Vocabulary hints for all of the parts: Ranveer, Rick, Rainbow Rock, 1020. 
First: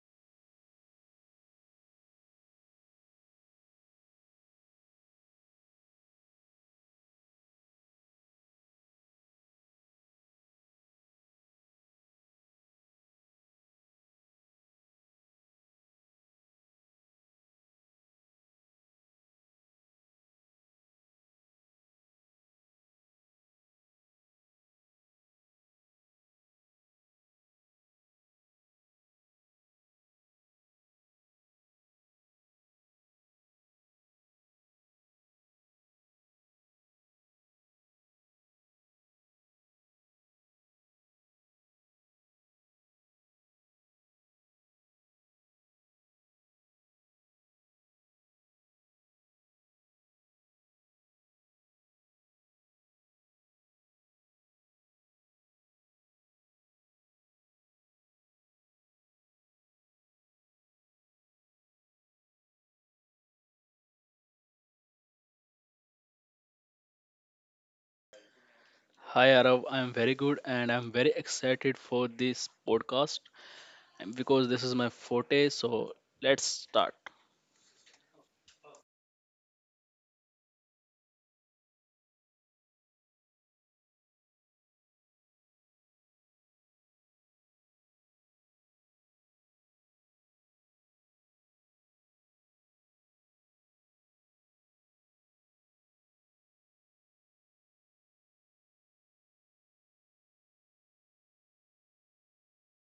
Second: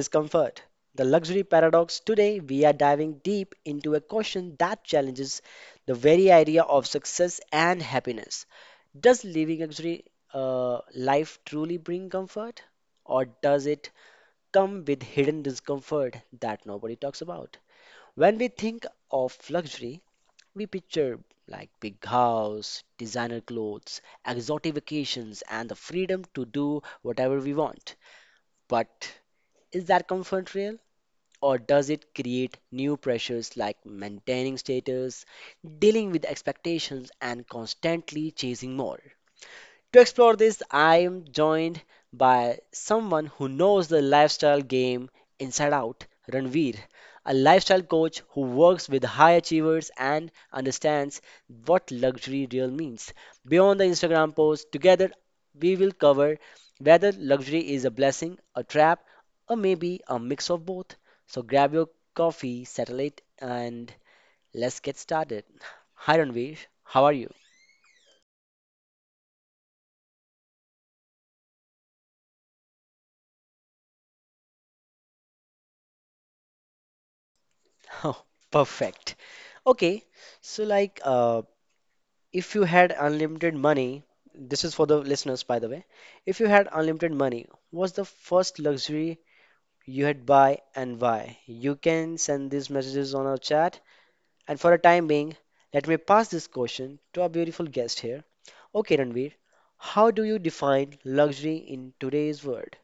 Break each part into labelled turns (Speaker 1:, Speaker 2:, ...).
Speaker 1: Discomfort, the luxury paradox. Today, we are diving deep into a question that challenges the very idea of success and happiness. Does living luxury life truly bring comfort, or does it come with hidden discomfort that nobody talks about? When we think of luxury, we picture like big house, designer clothes, exotic vacations, and the freedom to do whatever we want. But is that comfort real? Or does it create new pressures like maintaining status, dealing with expectations, and constantly chasing more? To explore this, I am joined by someone who knows the lifestyle game inside out, Ranveer, a lifestyle coach who works with high achievers and understands what luxury real means. Beyond the Instagram post, together we will cover whether luxury is a blessing, a trap, or maybe a mix of both. So grab your coffee, settle it, and let's get started. Hi Ranveer, how are you?
Speaker 2: Hi Arav, I'm very good and I'm very excited for this podcast and because this is my forte. So let's start.
Speaker 1: Oh, perfect. Okay, so like if you had unlimited money, this is for the listeners by the way. If you had unlimited money, what's the first luxury you had buy and why? You can send these messages on our chat. And for a time being, let me pass this question to our beautiful guest here. Okay, Ranveer, how do you define luxury in today's world?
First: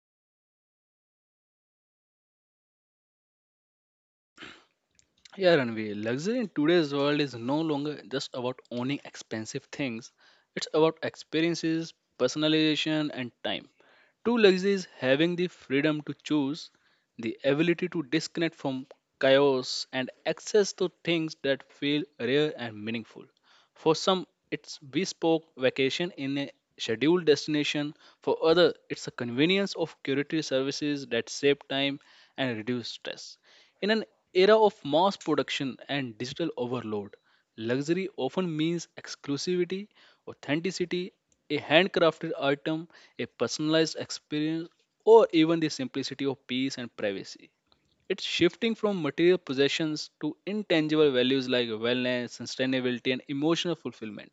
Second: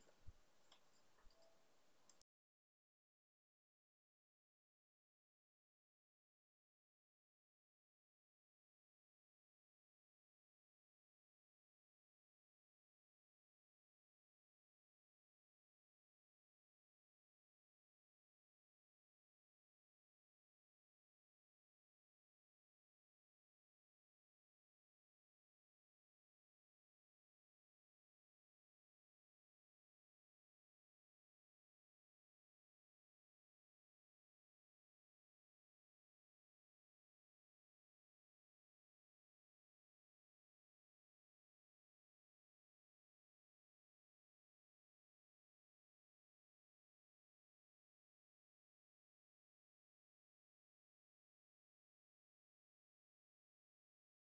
Speaker 2: Yeah, Ranveer, luxury in today's world is no longer just about owning expensive things. It's about experiences, personalization, and time. True luxury is having the freedom to choose, the ability to disconnect from chaos, and access to things that feel rare and meaningful. For some, it's bespoke vacation in a scheduled destination. For others, it's a convenience of curated services that save time and reduce stress. In an era of mass production and digital overload, luxury often means exclusivity, authenticity, a handcrafted item, a personalized experience, or even the simplicity of peace and privacy. It's shifting from material possessions to intangible values like wellness, sustainability, and emotional fulfillment.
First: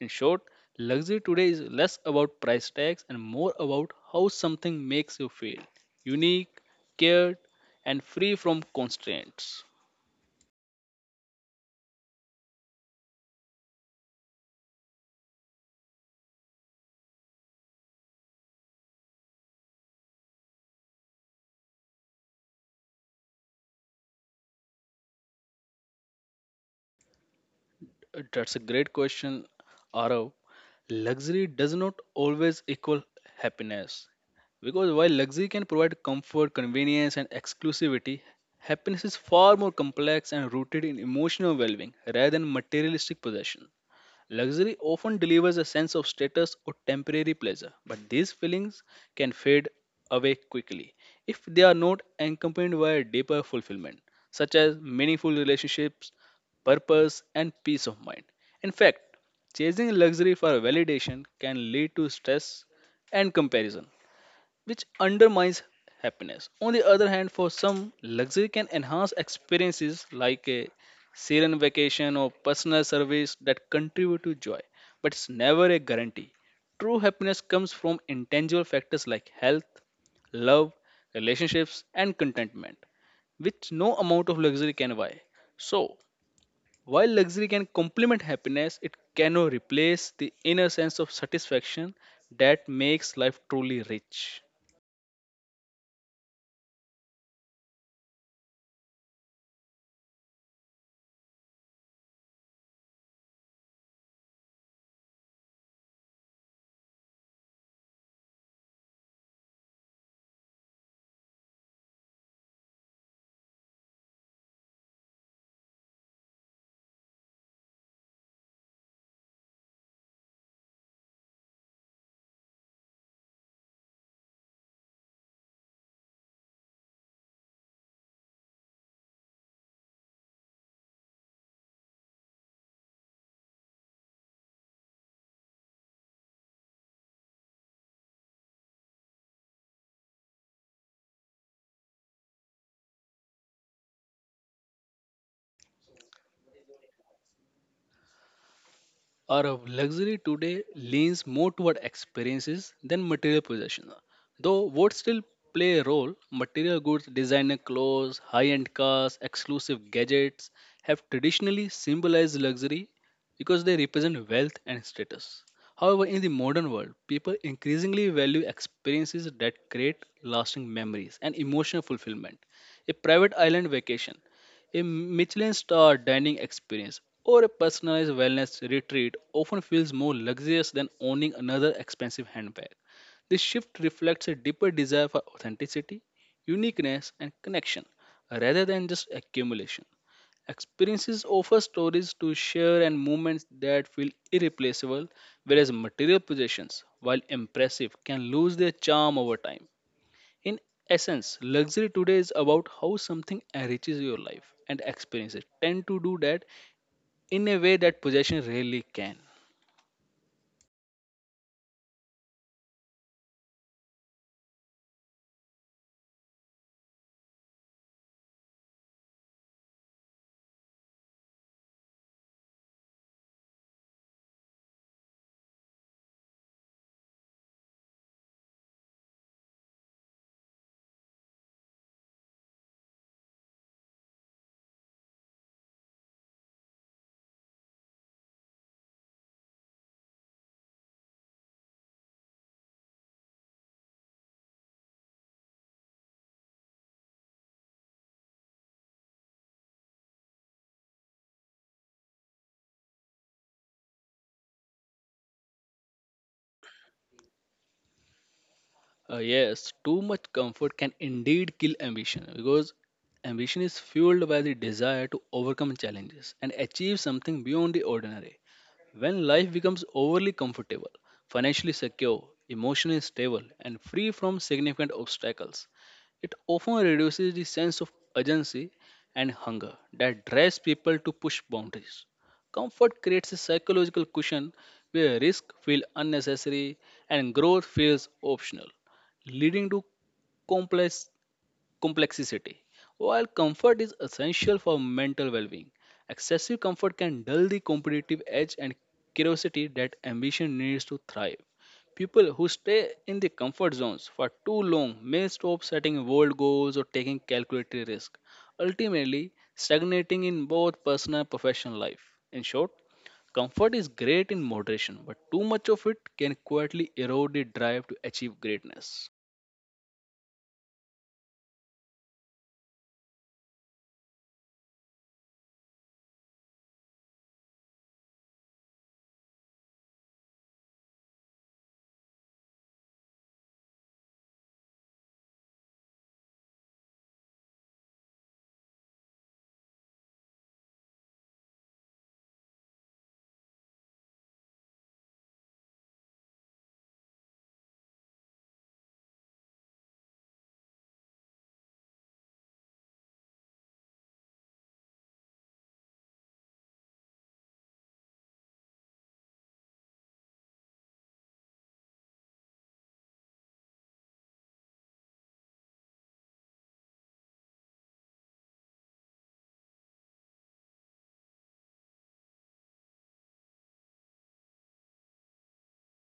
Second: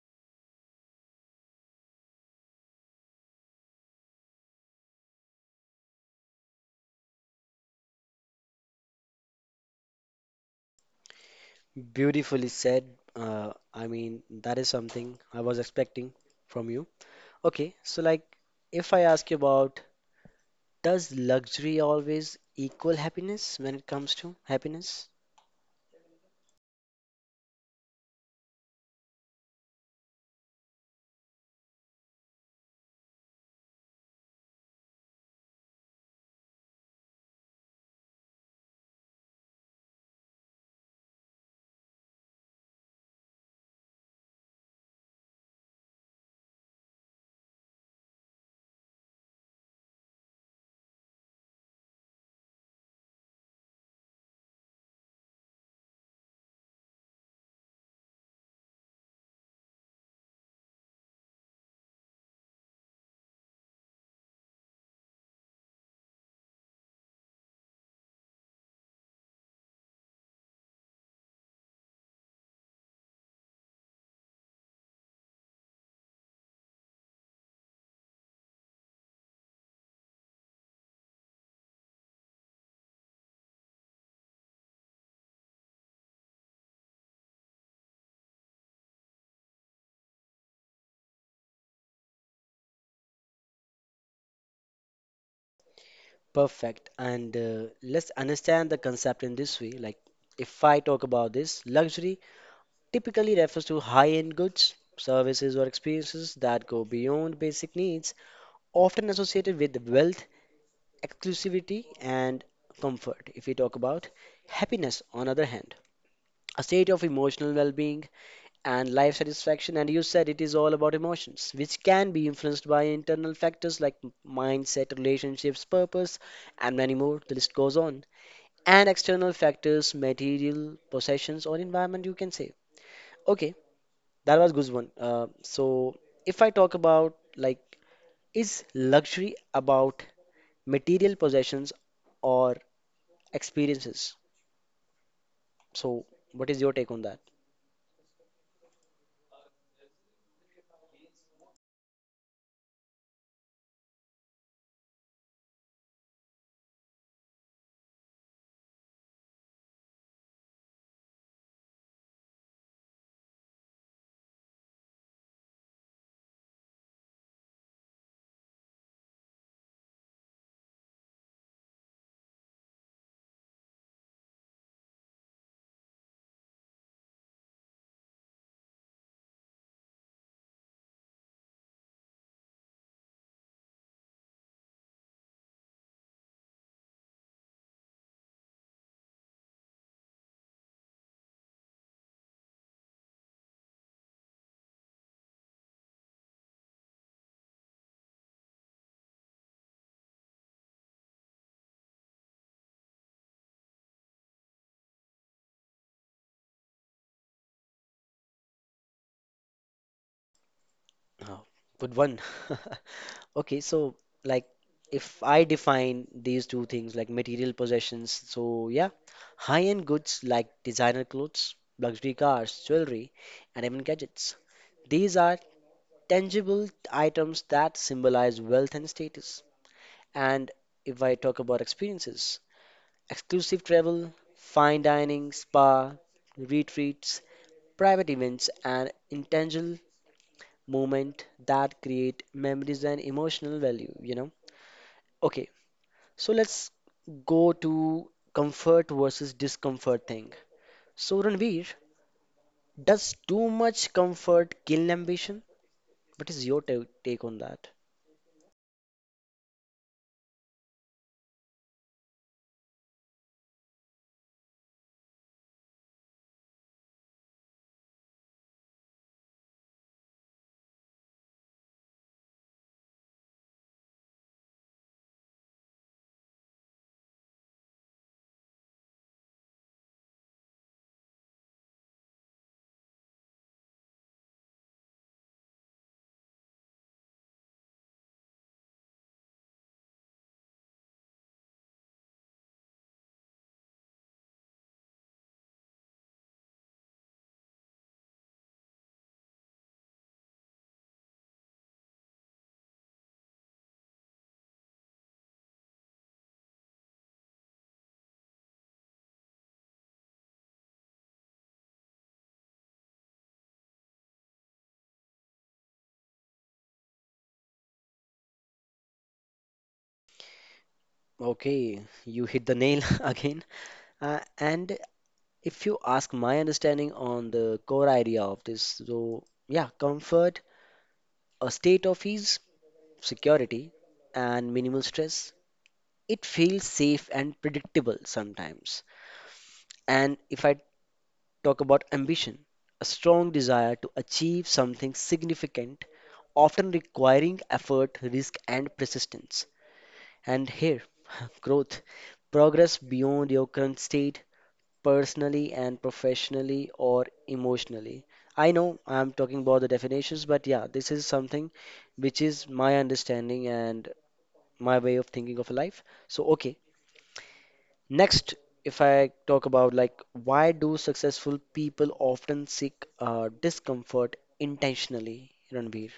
Speaker 2: In short, luxury today is less about price tags and more about how something makes you feel unique, cared, and free from constraints.
Speaker 1: Beautifully said. I mean, that is something I was expecting from you. Okay, so like if I ask you about does luxury always equal happiness when it comes to happiness?
Speaker 2: That's a great question, Arav. Luxury does not always equal happiness. Because while luxury can provide comfort, convenience, and exclusivity, happiness is far more complex and rooted in emotional well being rather than materialistic possession. Luxury often delivers a sense of status or temporary pleasure, but these feelings can fade away quickly if they are not accompanied by a deeper fulfillment, such as meaningful relationships, purpose, and peace of mind. In fact, chasing luxury for validation can lead to stress and comparison, which undermines happiness. On the other hand, for some, luxury can enhance experiences like a serene vacation or personal service that contribute to joy, but it's never a guarantee. True happiness comes from intangible factors like health, love, relationships, and contentment, which no amount of luxury can buy. So, while luxury can complement happiness, it cannot replace the inner sense of satisfaction that makes life truly rich.
Speaker 1: Perfect. And let's understand the concept in this way. Like if I talk about this, luxury typically refers to high-end goods, services, or experiences that go beyond basic needs, often associated with wealth, exclusivity, and comfort. If we talk about happiness, on other hand, a state of emotional well-being and life satisfaction. And you said it is all about emotions, which can be influenced by internal factors like mindset, relationships, purpose, and many more. The list goes on. And external factors, material possessions, or environment, you can say. Okay, that was good one. So, if I talk about like, is luxury about material possessions or experiences? So, what is your take on that?
Speaker 2: Our luxury today leans more toward experiences than material possession. Though what still play a role, material goods, designer clothes, high-end cars, exclusive gadgets have traditionally symbolized luxury because they represent wealth and status. However, in the modern world, people increasingly value experiences that create lasting memories and emotional fulfillment. A private island vacation a Michelin star dining experience or a personalized wellness retreat often feels more luxurious than owning another expensive handbag. This shift reflects a deeper desire for authenticity, uniqueness, and connection rather than just accumulation. Experiences offer stories to share and moments that feel irreplaceable, whereas material possessions, while impressive, can lose their charm over time. In essence, luxury today is about how something enriches your life and experience it. Tend to do that in a way that possession really can.
Speaker 1: Oh, good one. Okay, so like if I define these two things like material possessions, so yeah, high-end goods like designer clothes, luxury cars, jewelry, and even gadgets. These are tangible items that symbolize wealth and status. And if I talk about experiences, exclusive travel, fine dining, spa, retreats, private events, and intangible moment that create memories and emotional value, you know? Okay, so let's go to comfort versus discomfort thing. So Ranveer, does too much comfort kill ambition? What is your take on that?
Speaker 2: Yes, too much comfort can indeed kill ambition because ambition is fueled by the desire to overcome challenges and achieve something beyond the ordinary. When life becomes overly comfortable, financially secure, emotionally stable, and free from significant obstacles, it often reduces the sense of urgency and hunger that drives people to push boundaries. Comfort creates a psychological cushion where risk feels unnecessary and growth feels optional leading to complex complexity. While comfort is essential for mental well-being, excessive comfort can dull the competitive edge and curiosity that ambition needs to thrive. People who stay in the comfort zones for too long may stop setting bold goals or taking calculated risks, ultimately stagnating in both personal and professional life. In short, comfort is great in moderation, but too much of it can quietly erode the drive to achieve greatness.
Speaker 1: Okay, you hit the nail again. And if you ask my understanding on the core idea of this, so yeah, comfort, a state of ease, security, and minimal stress. It feels safe and predictable sometimes. And if I talk about ambition, a strong desire to achieve something significant, often requiring effort, risk, and persistence. And here, growth, progress beyond your current state, personally and professionally or emotionally. I know I'm talking about the definitions, but yeah, this is something which is my understanding and my way of thinking of life. So, okay, next, if I talk about like why do successful people often seek discomfort intentionally, Ranbir?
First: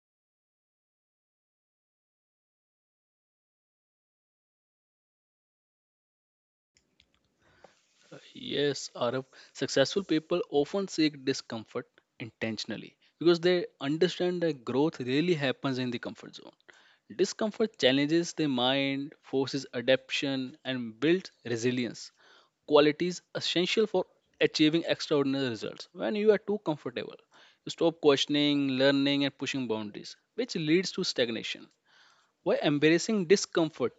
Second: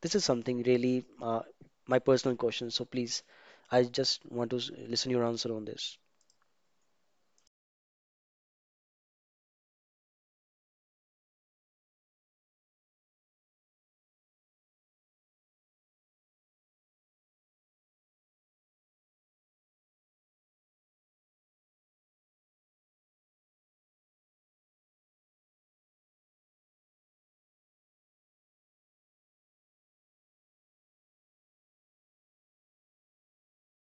Speaker 1: This is something really my personal question. So please, I just want to listen your answer on this.
Speaker 2: Yes, Arab. Successful people often seek discomfort intentionally because they understand that growth really happens in the comfort zone. Discomfort challenges the mind, forces adaptation, and builds resilience. Qualities essential for achieving extraordinary results. When you are too comfortable, you stop questioning, learning, and pushing boundaries, which leads to stagnation. By embracing discomfort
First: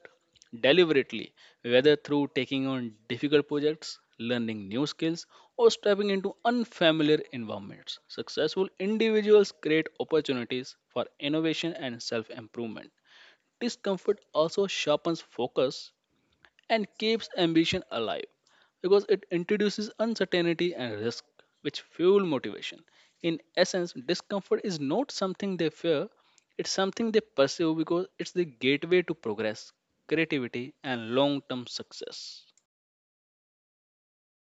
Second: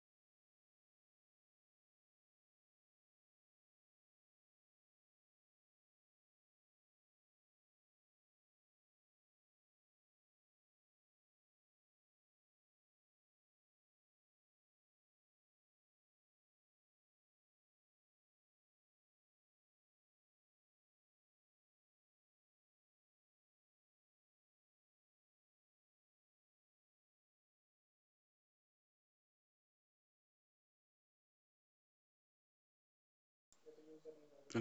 Speaker 2: deliberately, whether through taking on difficult projects, learning new skills, or stepping into unfamiliar environments, successful individuals create opportunities for innovation and self improvement. Discomfort also sharpens focus and keeps ambition alive because it introduces uncertainty and risk, which fuel motivation. In essence, discomfort is not something they fear, it's something they pursue because it's the gateway to progress, creativity, and long term success.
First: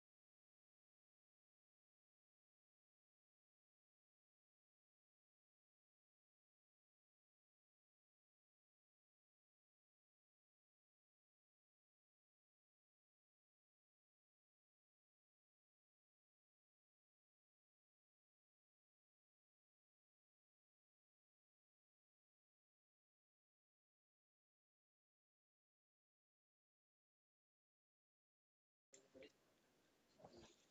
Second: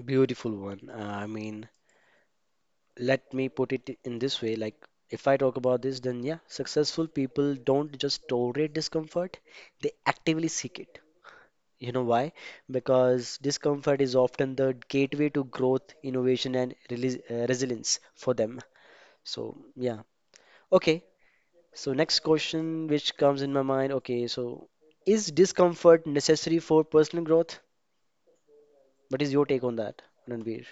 Speaker 1: Beautiful one. I mean, let me put it in this way. Like if I talk about this, then yeah, successful people don't just tolerate discomfort; they actively seek it. You know why? Because discomfort is often the gateway to growth, innovation, and resilience for them. So, yeah. Okay. So, next question which comes in my mind. Okay. So, is discomfort necessary for personal growth? What is your take on that, Ranveer?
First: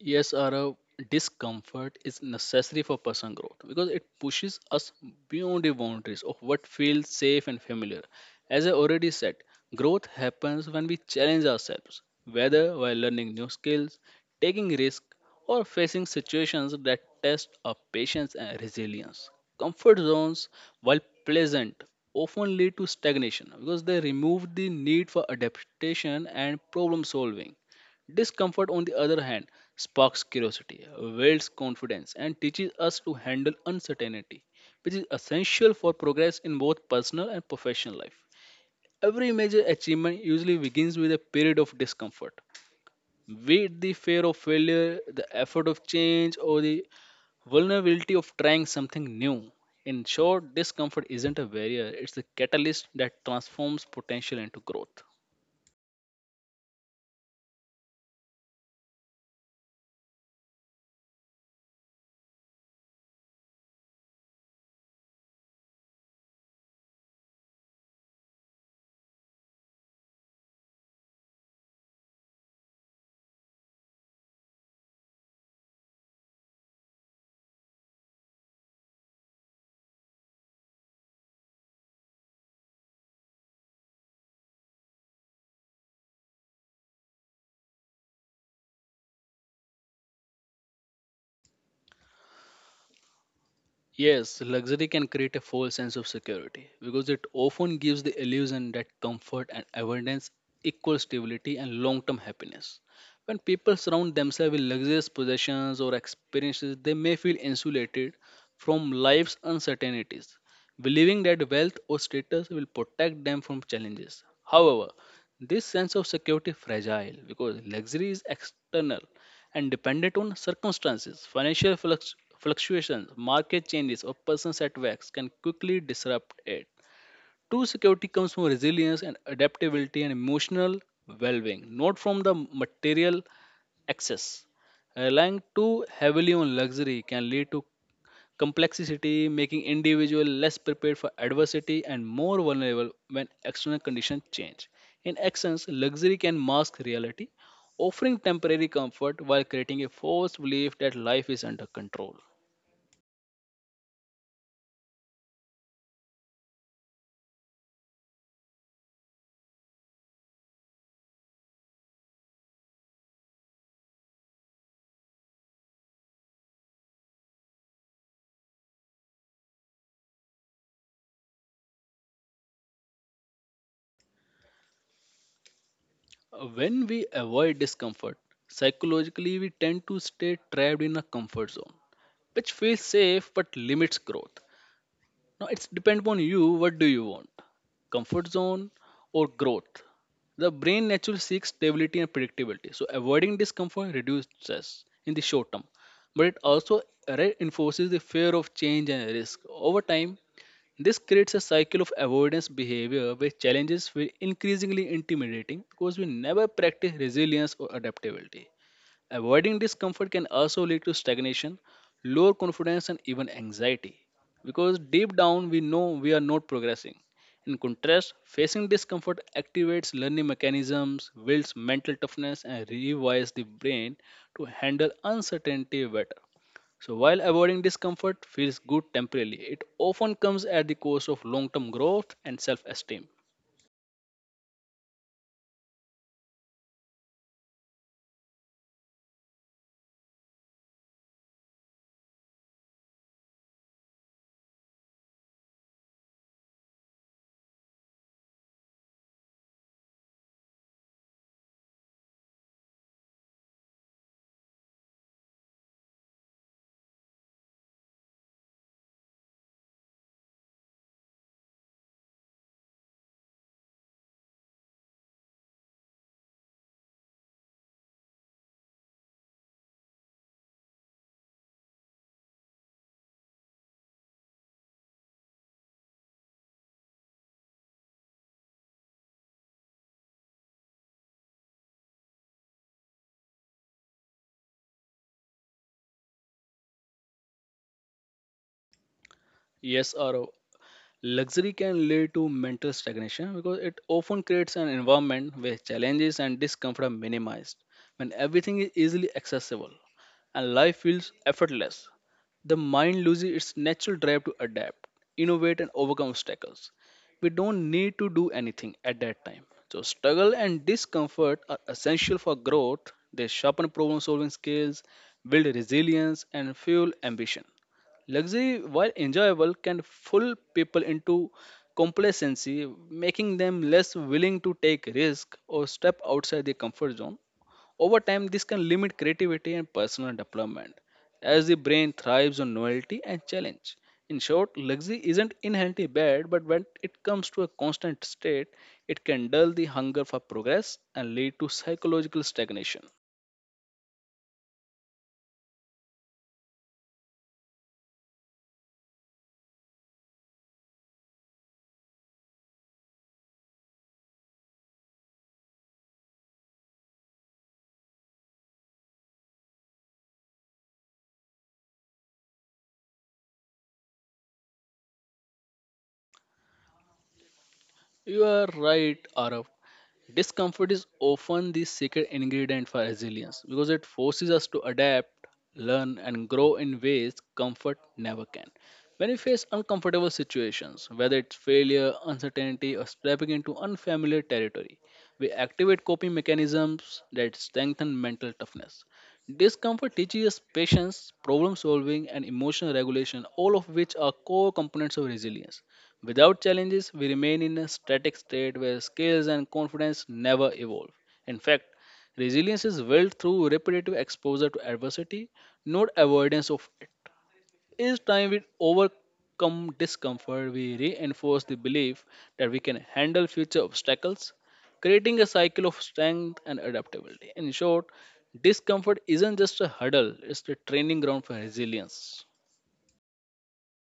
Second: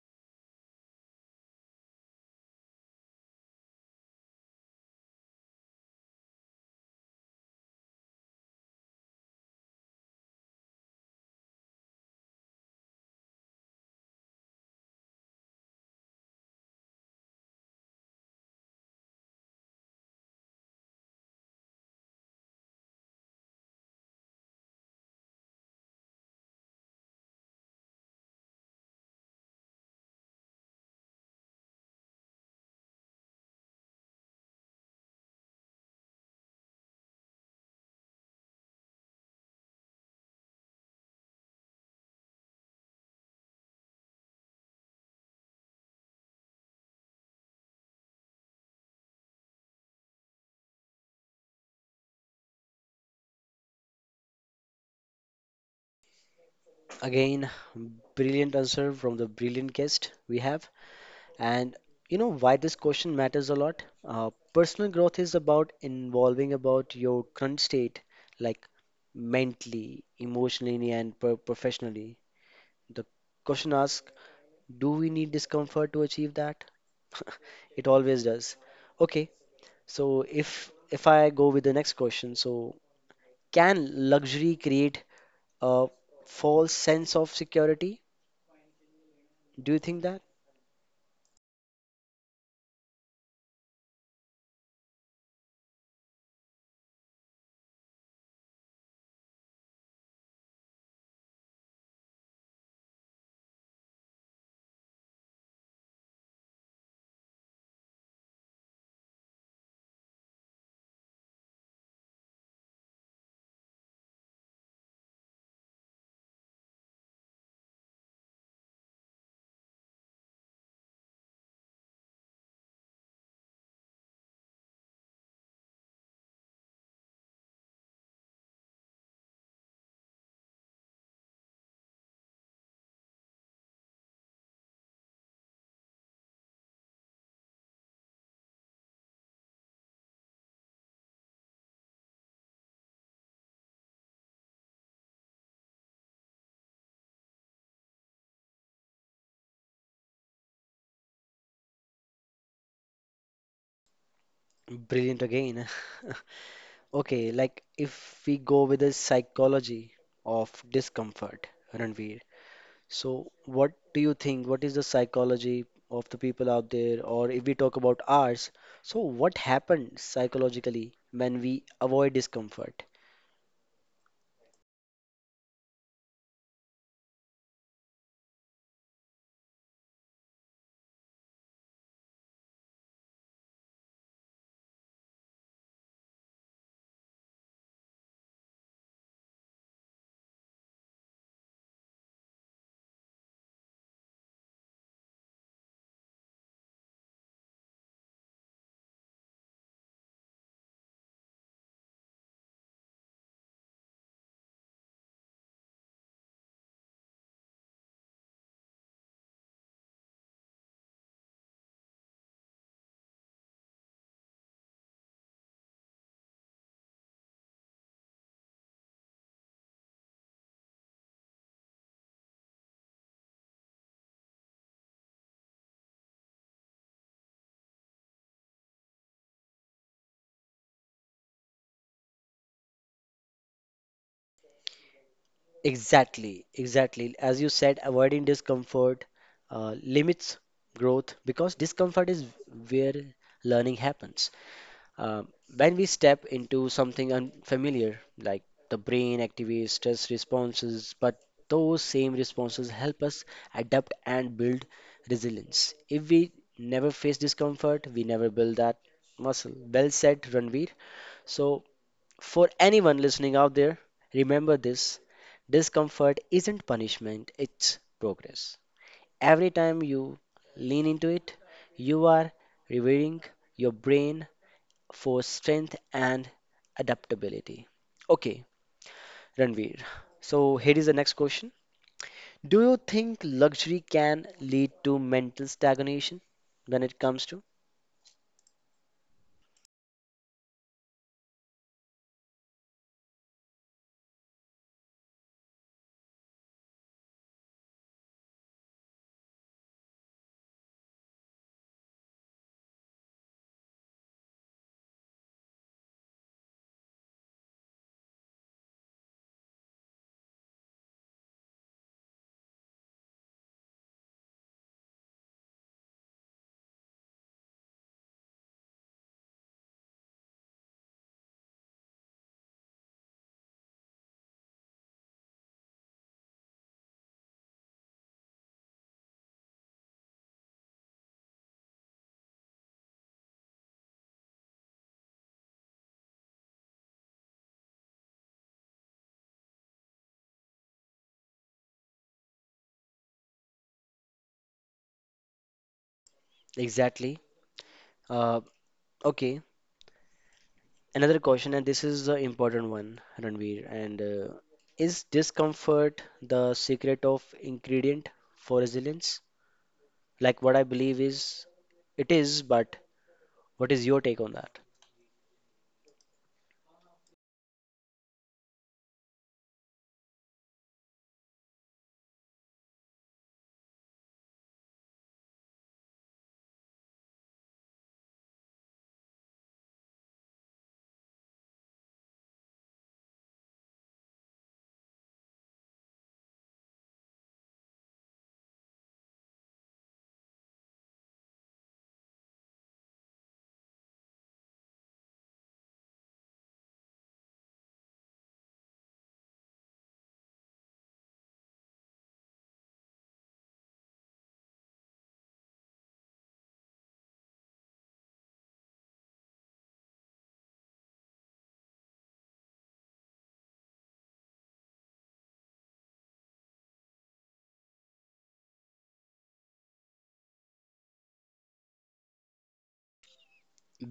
Speaker 2: Yes, Arav, discomfort is necessary for personal growth because it pushes us beyond the boundaries of what feels safe and familiar. As I already said, growth happens when we challenge ourselves, whether while learning new skills, taking risks, or facing situations that test our patience and resilience. Comfort zones, while pleasant, often lead to stagnation because they remove the need for adaptation and problem solving. Discomfort, on the other hand, sparks curiosity, builds confidence, and teaches us to handle uncertainty, which is essential for progress in both personal and professional life. Every major achievement usually begins with a period of discomfort. Be it the fear of failure, the effort of change, or the vulnerability of trying something new. In short, discomfort isn't a barrier, it's the catalyst that transforms potential into growth.
Speaker 1: Again, brilliant answer from the brilliant guest we have. And you know why this question matters a lot? Personal growth is about involving about your current state, like mentally, emotionally, and professionally. The question asks, do we need discomfort to achieve that? It always does. Okay, so if I go with the next question, so can luxury create a false sense of security? Do you think that?
Speaker 2: Yes, luxury can create a false sense of security because it often gives the illusion that comfort and abundance equal stability and long term happiness. When people surround themselves with luxurious possessions or experiences, they may feel insulated from life's uncertainties, believing that wealth or status will protect them from challenges. However, this sense of security is fragile because luxury is external and dependent on circumstances, financial fluctuations, market changes, or personal setbacks can quickly disrupt it. True security comes from resilience and adaptability and emotional well being, not from the material excess. Relying too heavily on luxury can lead to complexity, making individual less prepared for adversity and more vulnerable when external conditions change. In essence, luxury can mask reality, offering temporary comfort while creating a false belief that life is under control.
Speaker 1: Brilliant again. Okay, like if we go with the psychology of discomfort, Ranveer. So, what do you think? What is the psychology of the people out there? Or if we talk about ours, so what happens psychologically when we avoid discomfort?
Speaker 2: When we avoid discomfort, psychologically we tend to stay trapped in a comfort zone, which feels safe but limits growth. Now it's depend upon you. What do you want? Comfort zone or growth? The brain naturally seeks stability and predictability. So avoiding discomfort reduces stress in the short term, but it also reinforces the fear of change and risk. Over time, this creates a cycle of avoidance behavior where challenges feel increasingly intimidating because we never practice resilience or adaptability. Avoiding discomfort can also lead to stagnation, lower confidence, and even anxiety because deep down we know we are not progressing. In contrast, facing discomfort activates learning mechanisms, builds mental toughness, and rewires the brain to handle uncertainty better. So, while avoiding discomfort feels good temporarily, it often comes at the cost of long term growth and self esteem.
Speaker 1: Exactly, exactly. As you said, avoiding discomfort limits growth because discomfort is where learning happens. Uh, when we step into something unfamiliar, like the brain activates stress responses, but those same responses help us adapt and build resilience. If we never face discomfort, we never build that muscle. Well said, Ranveer. So, for anyone listening out there, remember this discomfort isn't punishment, it's progress. Every time you lean into it, you are rewarding your brain for strength and adaptability. Okay, Ranveer. So here is the next question. Do you think luxury can lead to mental stagnation when it comes to?
Speaker 2: Yes, Aro, luxury can lead to mental stagnation because it often creates an environment where challenges and discomfort are minimized, when everything is easily accessible and life feels effortless. The mind loses its natural drive to adapt, innovate, and overcome obstacles. We don't need to do anything at that time. So, struggle and discomfort are essential for growth. They sharpen problem solving skills, build resilience, and fuel ambition. Luxury, while enjoyable, can fool people into complacency, making them less willing to take risk or step outside their comfort zone. Over time, this can limit creativity and personal development, as the brain thrives on novelty and challenge. In short, luxury isn't inherently bad, but when it comes to a constant state, it can dull the hunger for progress and lead to psychological stagnation.
Speaker 1: Exactly. Uh, okay, another question, and this is the important one, Ranveer. And is discomfort the secret of ingredient for resilience? Like what I believe is it is, but what is your take on that?
Speaker 2: You are right, Arav. Discomfort is often the secret ingredient for resilience because it forces us to adapt, learn, and grow in ways comfort never can. When we face uncomfortable situations, whether it's failure, uncertainty, or stepping into unfamiliar territory, we activate coping mechanisms that strengthen mental toughness. Discomfort teaches us patience, problem solving, and emotional regulation, all of which are core components of resilience. Without challenges, we remain in a static state where skills and confidence never evolve. In fact, resilience is built through repetitive exposure to adversity, not avoidance of it. Each time we overcome discomfort, we reinforce the belief that we can handle future obstacles, creating a cycle of strength and adaptability. In short, discomfort isn't just a hurdle, it's the training ground for resilience.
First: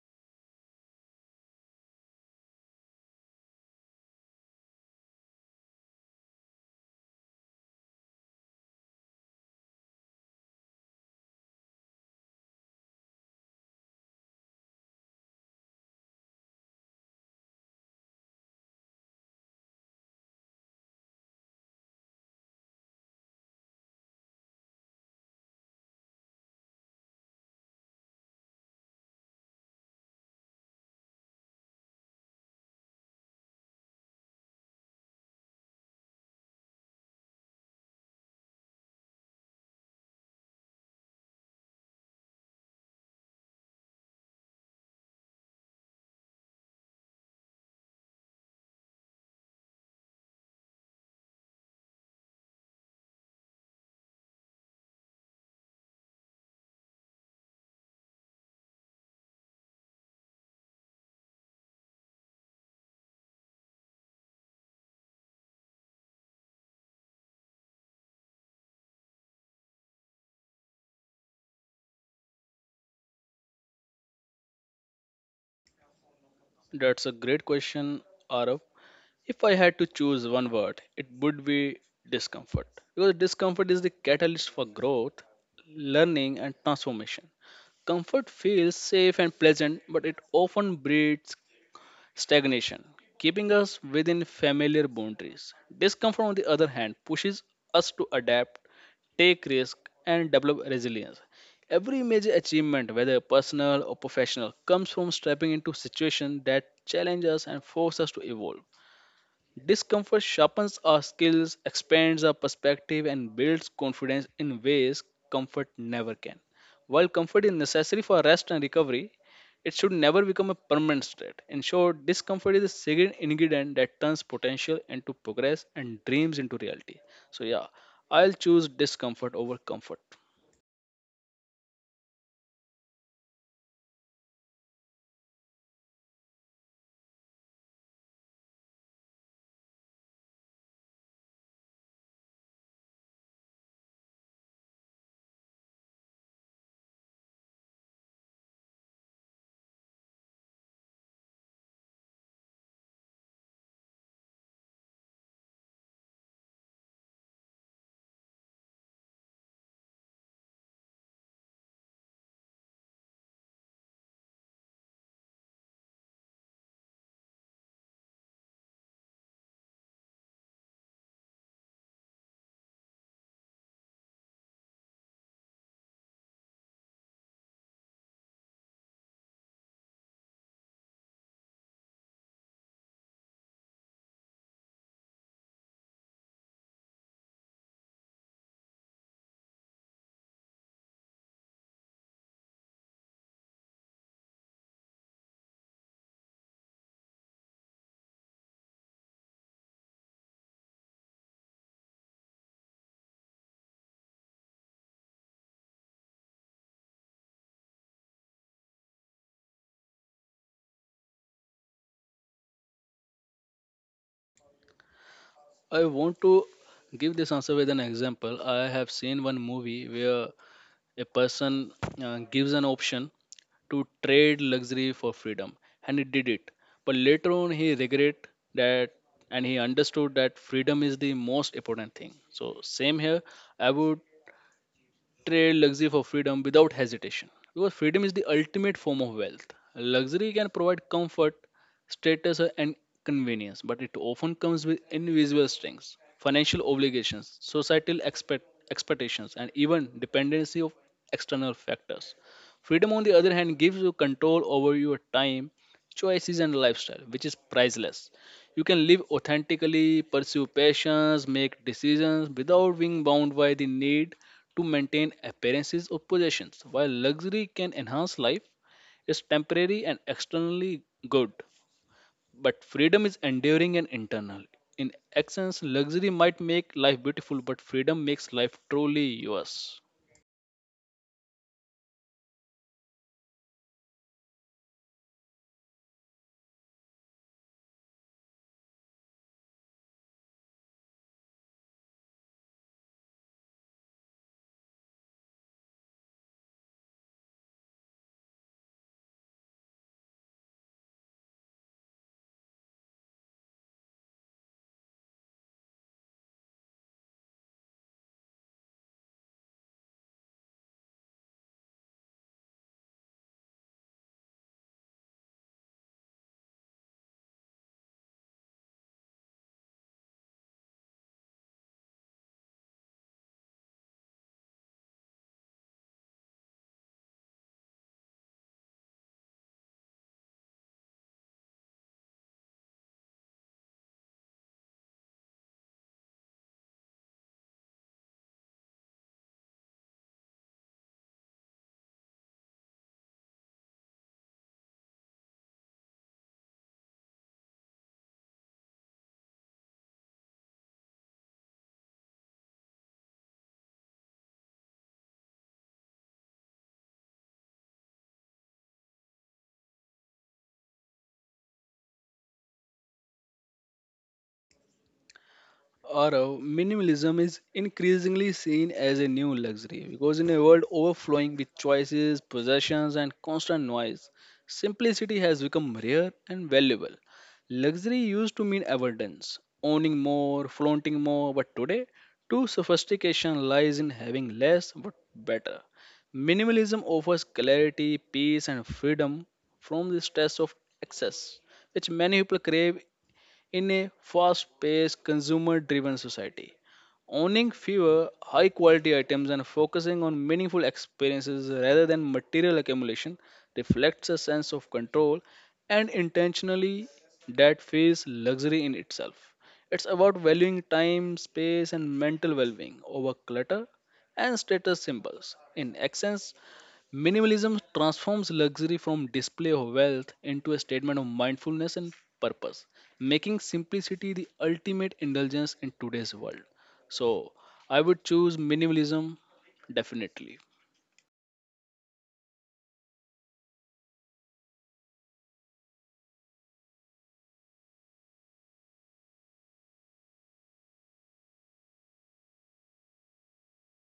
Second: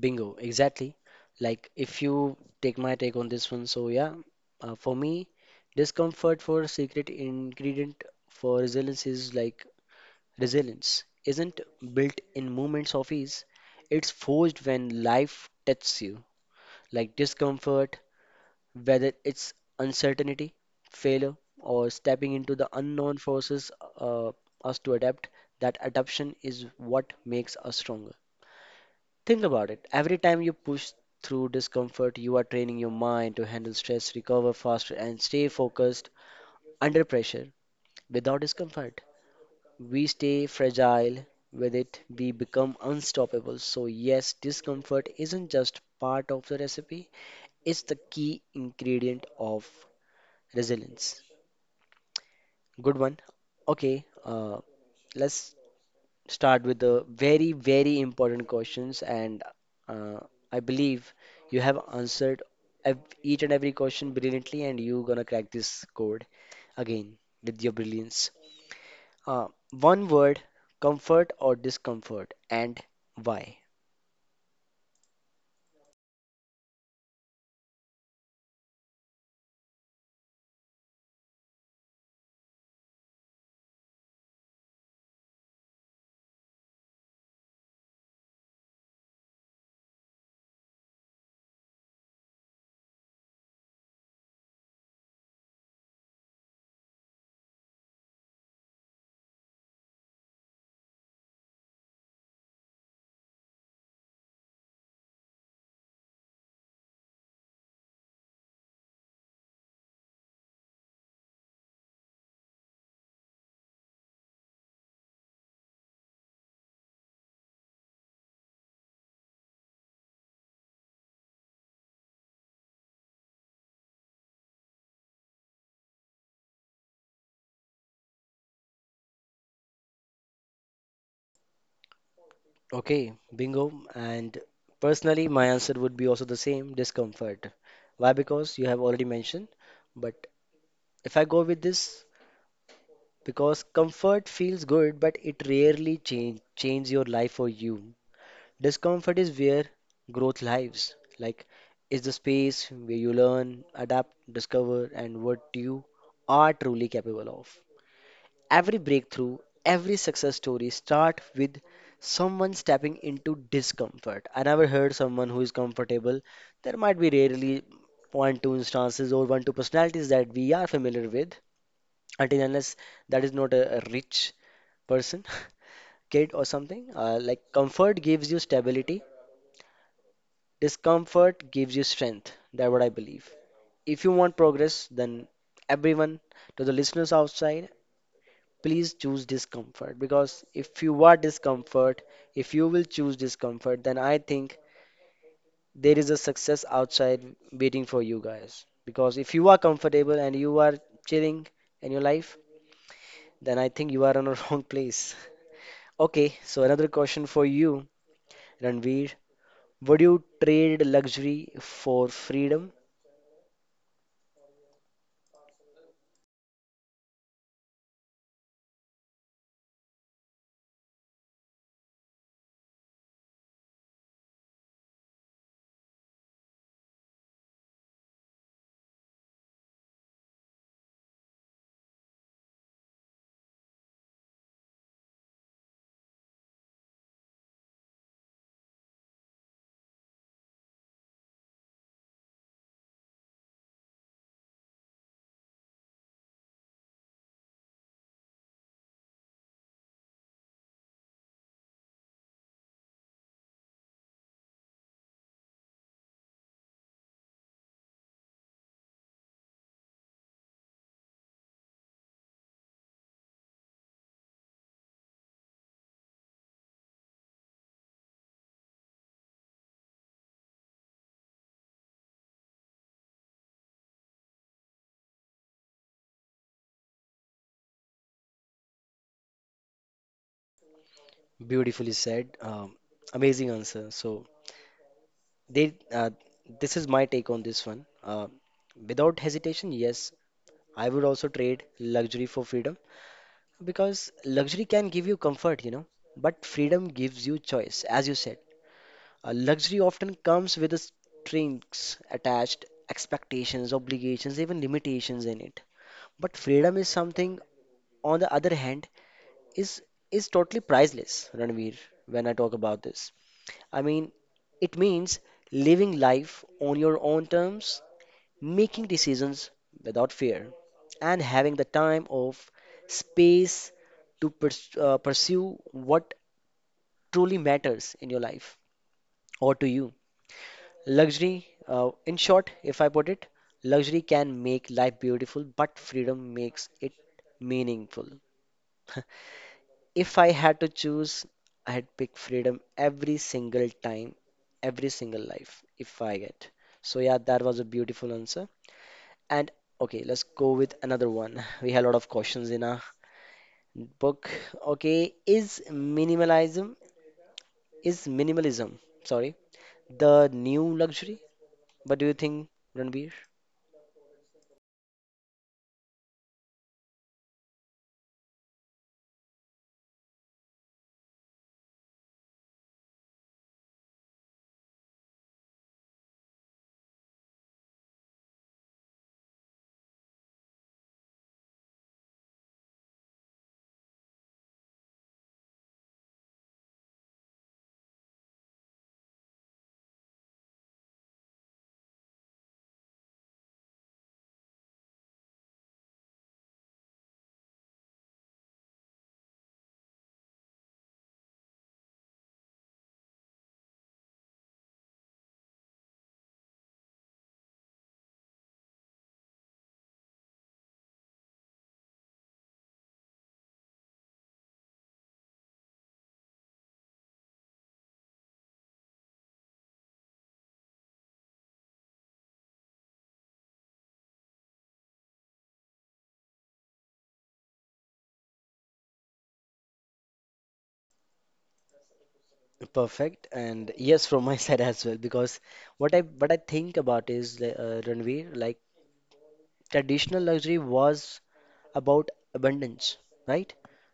Speaker 1: Bingo, exactly. Like if you take my take on this one, so yeah, for me, discomfort for secret ingredient for resilience is like resilience isn't built in moments of ease. It's forged when life tests you. Like discomfort, whether it's uncertainty, failure, or stepping into the unknown forces uh, us to adapt, that adaptation is what makes us stronger. Think about it. Every time you push through discomfort, you are training your mind to handle stress, recover faster, and stay focused under pressure. Without discomfort, we stay fragile. With it, we become unstoppable. So, yes, discomfort isn't just part of the recipe, it's the key ingredient of resilience. Good one. Okay, let's start with the very, very important questions, and uh, I believe you have answered ev each and every question brilliantly, and you gonna crack this code again with your brilliance. Uh, One word, comfort or discomfort, and why?
Speaker 2: That's a great question, Arav. If I had to choose one word, it would be discomfort. Because discomfort is the catalyst for growth, learning, and transformation. Comfort feels safe and pleasant, but it often breeds stagnation, keeping us within familiar boundaries. Discomfort, on the other hand, pushes us to adapt, take risks, and develop resilience. Every major achievement, whether personal or professional, comes from stepping into situations that challenge us and force us to evolve. Discomfort sharpens our skills, expands our perspective, and builds confidence in ways comfort never can. While comfort is necessary for rest and recovery, it should never become a permanent state. In short, discomfort is a second ingredient that turns potential into progress and dreams into reality. So, yeah, I'll choose discomfort over comfort.
Speaker 1: Okay, bingo. And personally, my answer would be also the same, discomfort. Why? Because you have already mentioned. But if I go with this, because comfort feels good, but it rarely change your life for you. Discomfort is where growth lives. Like is the space where you learn, adapt, discover, and what you are truly capable of. Every breakthrough, every success story start with someone stepping into discomfort. I never heard someone who is comfortable. There might be rarely one two instances or one two personalities that we are familiar with until unless that is not a rich person, kid or something. Like comfort gives you stability, discomfort gives you strength. That's what I believe. If you want progress, then everyone, to the listeners outside, please choose discomfort because if you are discomfort, if you will choose discomfort, then I think there is a success outside waiting for you guys. Because if you are comfortable and you are chilling in your life, then I think you are on a wrong place. Okay, so another question for you, Ranveer. Would you trade luxury for freedom?
Speaker 2: I want to give this answer with an example. I have seen one movie where a person gives an option to trade luxury for freedom and he did it but later on he regret that and he understood that freedom is the most important thing, so same here I would trade luxury for freedom without hesitation because freedom is the ultimate form of wealth. Luxury can provide comfort, status, and convenience, but it often comes with invisible strings, financial obligations, societal expectations, and even dependency of external factors. Freedom, on the other hand, gives you control over your time, choices, and lifestyle, which is priceless. You can live authentically, pursue passions, make decisions without being bound by the need to maintain appearances or possessions. While luxury can enhance life, it's temporary and externally good, but freedom is enduring and internal. In essence, luxury might make life beautiful, but freedom makes life truly yours.
Speaker 1: Beautifully said. Amazing answer. So they, this is my take on this one. Without hesitation, yes, I would also trade luxury for freedom because luxury can give you comfort, you know, but freedom gives you choice, as you said. Luxury often comes with the strings attached, expectations, obligations, even limitations in it. But freedom is something, on the other hand, is is totally priceless, Ranveer, when I talk about this. I mean, it means living life on your own terms, making decisions without fear, and having the time of space to pursue what truly matters in your life or to you. Luxury, in short, if I put it, luxury can make life beautiful, but freedom makes it meaningful. If I had to choose, I had pick freedom every single time, every single life, if I get. So, yeah, that was a beautiful answer. And okay, let's go with another one. We have a lot of questions in our book. Okay, is minimalism, sorry, the new luxury? What do you think, Ranbir?
Speaker 2: Aurav, minimalism is increasingly seen as a new luxury because in a world overflowing with choices, possessions, and constant noise, simplicity has become rare and valuable. Luxury used to mean abundance, owning more, flaunting more, but today, true sophistication lies in having less but better. Minimalism offers clarity, peace, and freedom from the stress of excess, which many people crave in a fast paced, consumer driven society. Owning fewer high quality items and focusing on meaningful experiences rather than material accumulation reflects a sense of control and intentionally that feels luxury in itself. It's about valuing time, space, and mental well being over clutter and status symbols. In essence, minimalism transforms luxury from display of wealth into a statement of mindfulness and purpose, making simplicity the ultimate indulgence in today's world. So, I would choose minimalism definitely.
Speaker 1: Perfect. And yes, from my side as well, because what I think about is Ranveer, like traditional luxury was about abundance, right?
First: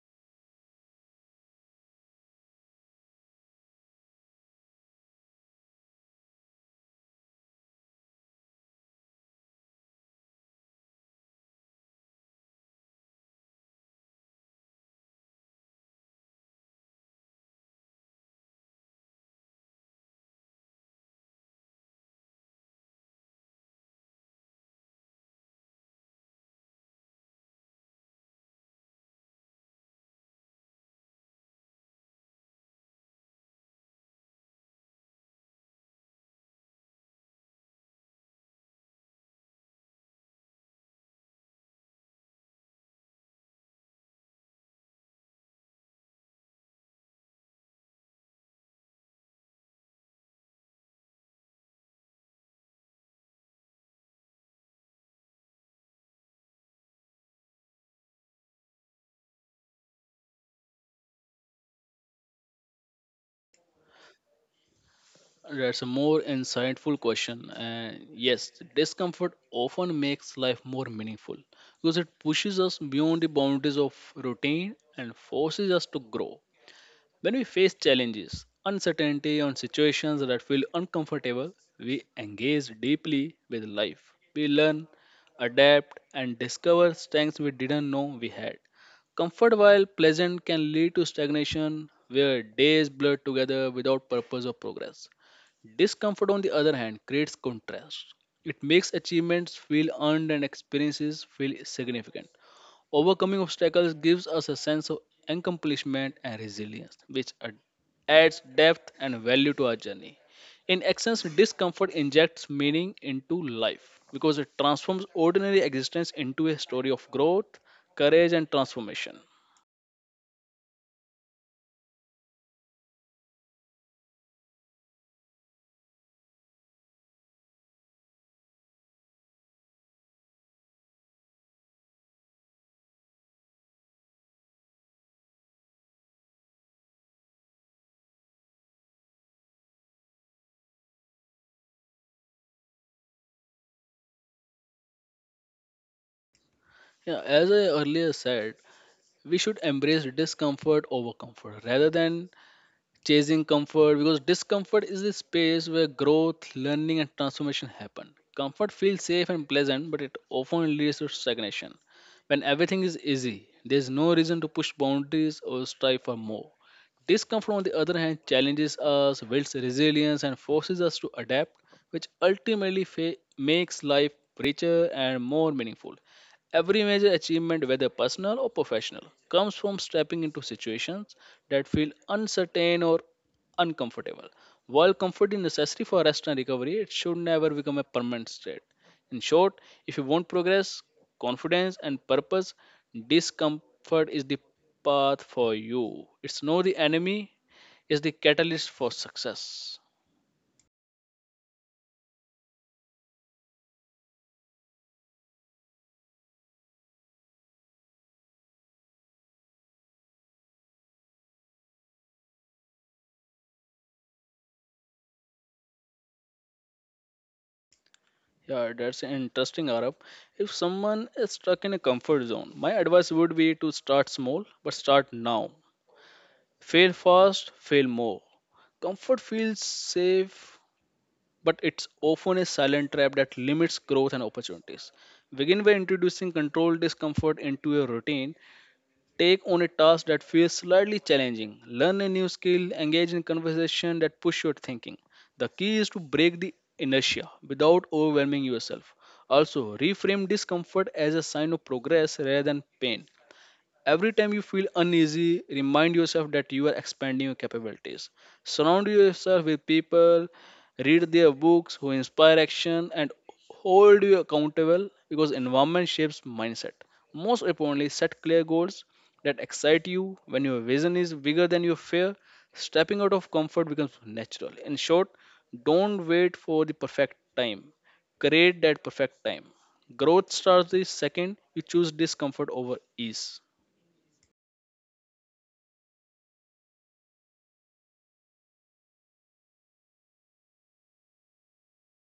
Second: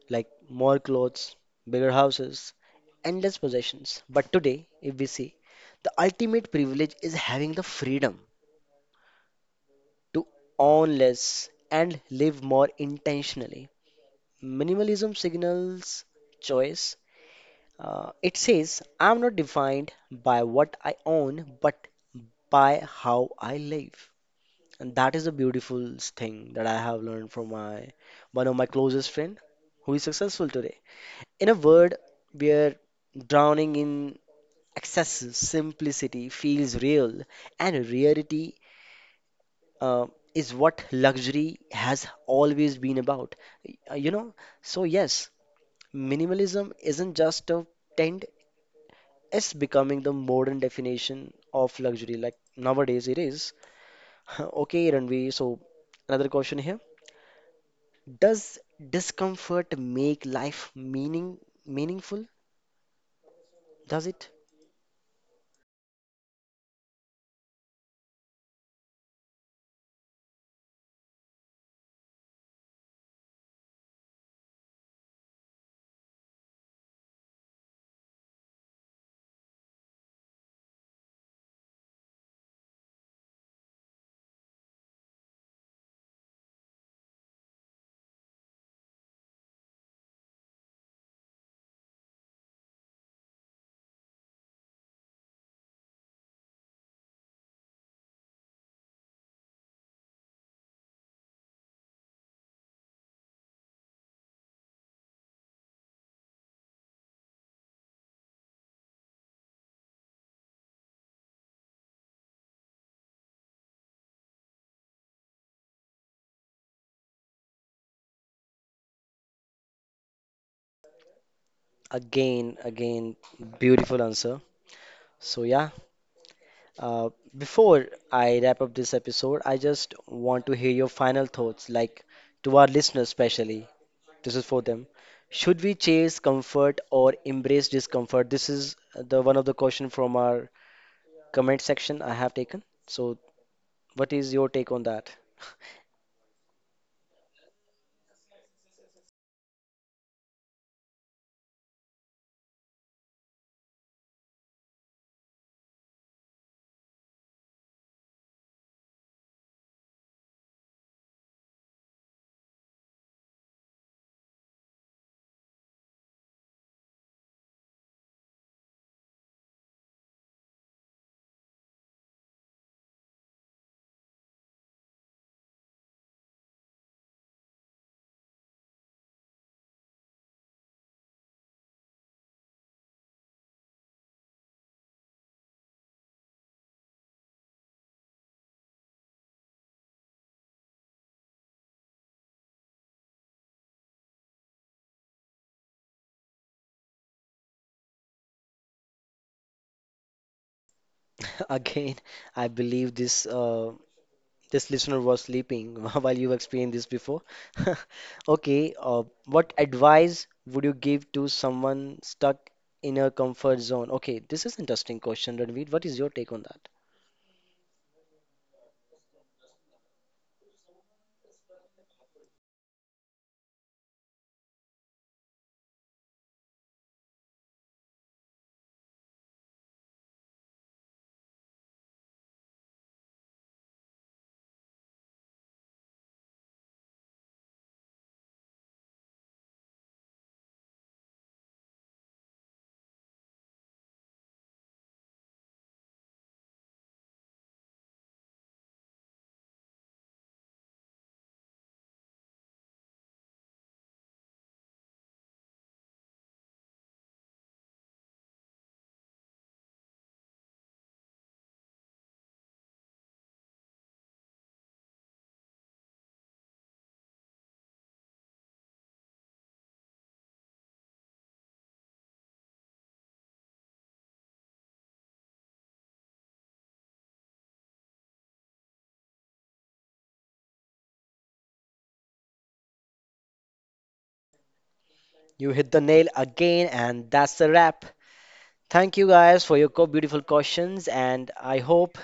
Speaker 1: Like more clothes, bigger houses, endless possessions. But today, if we see, the ultimate privilege is having the freedom to own less and live more intentionally. Minimalism signals choice. It says, I'm not defined by what I own, but by how I live. And that is the beautiful thing that I have learned from my one of my closest friend who is successful today. In a word, we're drowning in excessive simplicity feels real, and rarity uh, is what luxury has always been about. You know, so yes, minimalism isn't just a trend, it's becoming the modern definition of luxury. Like nowadays, it is. Okay, Ranveer, so another question here. Does discomfort make life meaningful? Does it?
Speaker 2: That's a more insightful question. And yes, discomfort often makes life more meaningful because it pushes us beyond the boundaries of routine and forces us to grow. When we face challenges, uncertainty, on situations that feel uncomfortable, we engage deeply with life. We learn, adapt, and discover strengths we didn't know we had. Comfort, while pleasant, can lead to stagnation where days blur together without purpose or progress. Discomfort, on the other hand, creates contrast. It makes achievements feel earned and experiences feel significant. Overcoming obstacles gives us a sense of accomplishment and resilience, which adds depth and value to our journey. In essence, discomfort injects meaning into life because it transforms ordinary existence into a story of growth, courage, and transformation.
Speaker 1: Again, again, beautiful answer. So, yeah, uh, before I wrap up this episode, I just want to hear your final thoughts, like to our listeners, especially. This is for them. Should we chase comfort or embrace discomfort? This is the one of the question from our comment section I have taken. So, what is your take on that?
Speaker 2: Yeah, as I earlier said, we should embrace discomfort over comfort rather than chasing comfort because discomfort is the space where growth, learning, and transformation happen. Comfort feels safe and pleasant, but it often leads to stagnation. When everything is easy, there's no reason to push boundaries or strive for more. Discomfort, on the other hand, challenges us, builds resilience, and forces us to adapt, which ultimately makes life richer and more meaningful. Every major achievement, whether personal or professional, comes from stepping into situations that feel uncertain or uncomfortable. While comfort is necessary for rest and recovery, it should never become a permanent state. In short, if you want progress, confidence, and purpose, discomfort is the path for you. It's not the enemy, it's the catalyst for success.
Speaker 1: Again, I believe this listener was sleeping while you explained this before. Okay, what advice would you give to someone stuck in a comfort zone? Okay, this is interesting question, Ranveer. What is your take on that?
Speaker 2: Yeah, that's interesting, Arab. If someone is stuck in a comfort zone, my advice would be to start small, but start now. Fail fast, fail more. Comfort feels safe, but it's often a silent trap that limits growth and opportunities. Begin by introducing controlled discomfort into your routine. Take on a task that feels slightly challenging. Learn a new skill, engage in conversation that push your thinking. The key is to break the inertia without overwhelming yourself. Also, reframe discomfort as a sign of progress rather than pain. Every time you feel uneasy, remind yourself that you are expanding your capabilities. Surround yourself with people, read their books who inspire action, and hold you accountable because environment shapes mindset. Most importantly, set clear goals that excite you when your vision is bigger than your fear. Stepping out of comfort becomes natural. In short, don't wait for the perfect time, create that perfect time. Growth starts the second you choose discomfort over ease.
Speaker 1: You hit the nail again, and that's a wrap. Thank you guys for your co beautiful questions, and I hope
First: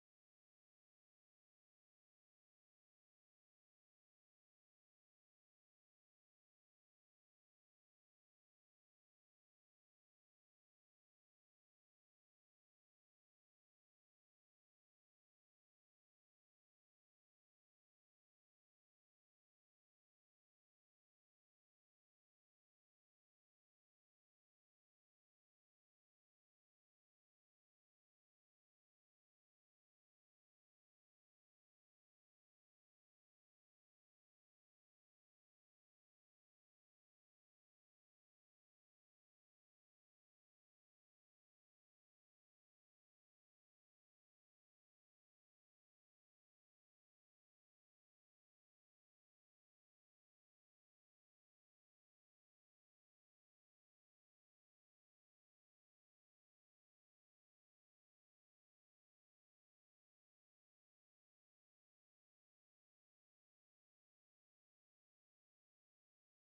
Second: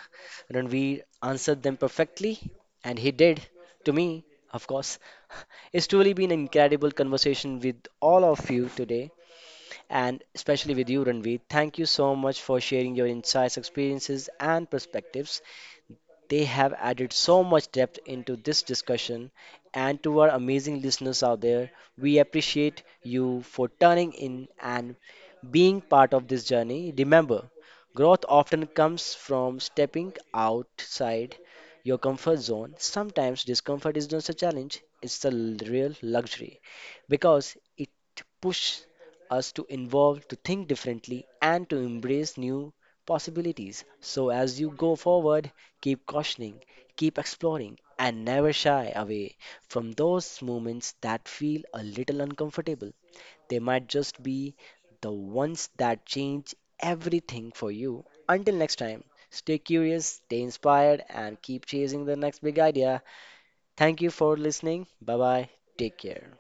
Speaker 1: Ranveer answered them perfectly, and he did. To me, of course. It's truly been an incredible conversation with all of you today. And especially with you, Ranveer. Thank you so much for sharing your insights, experiences, and perspectives. They have added so much depth into this discussion, and to our amazing listeners out there, we appreciate you for turning in and being part of this journey. Remember, growth often comes from stepping outside your comfort zone. Sometimes discomfort is not a challenge, it's a real luxury because it pushes us to evolve, to think differently, and to embrace new possibilities. So, as you go forward, keep questioning, keep exploring, and never shy away from those moments that feel a little uncomfortable. They might just be the ones that change everything for you. Until next time, stay curious, stay inspired, and keep chasing the next big idea. Thank you for listening. Bye bye. Take care.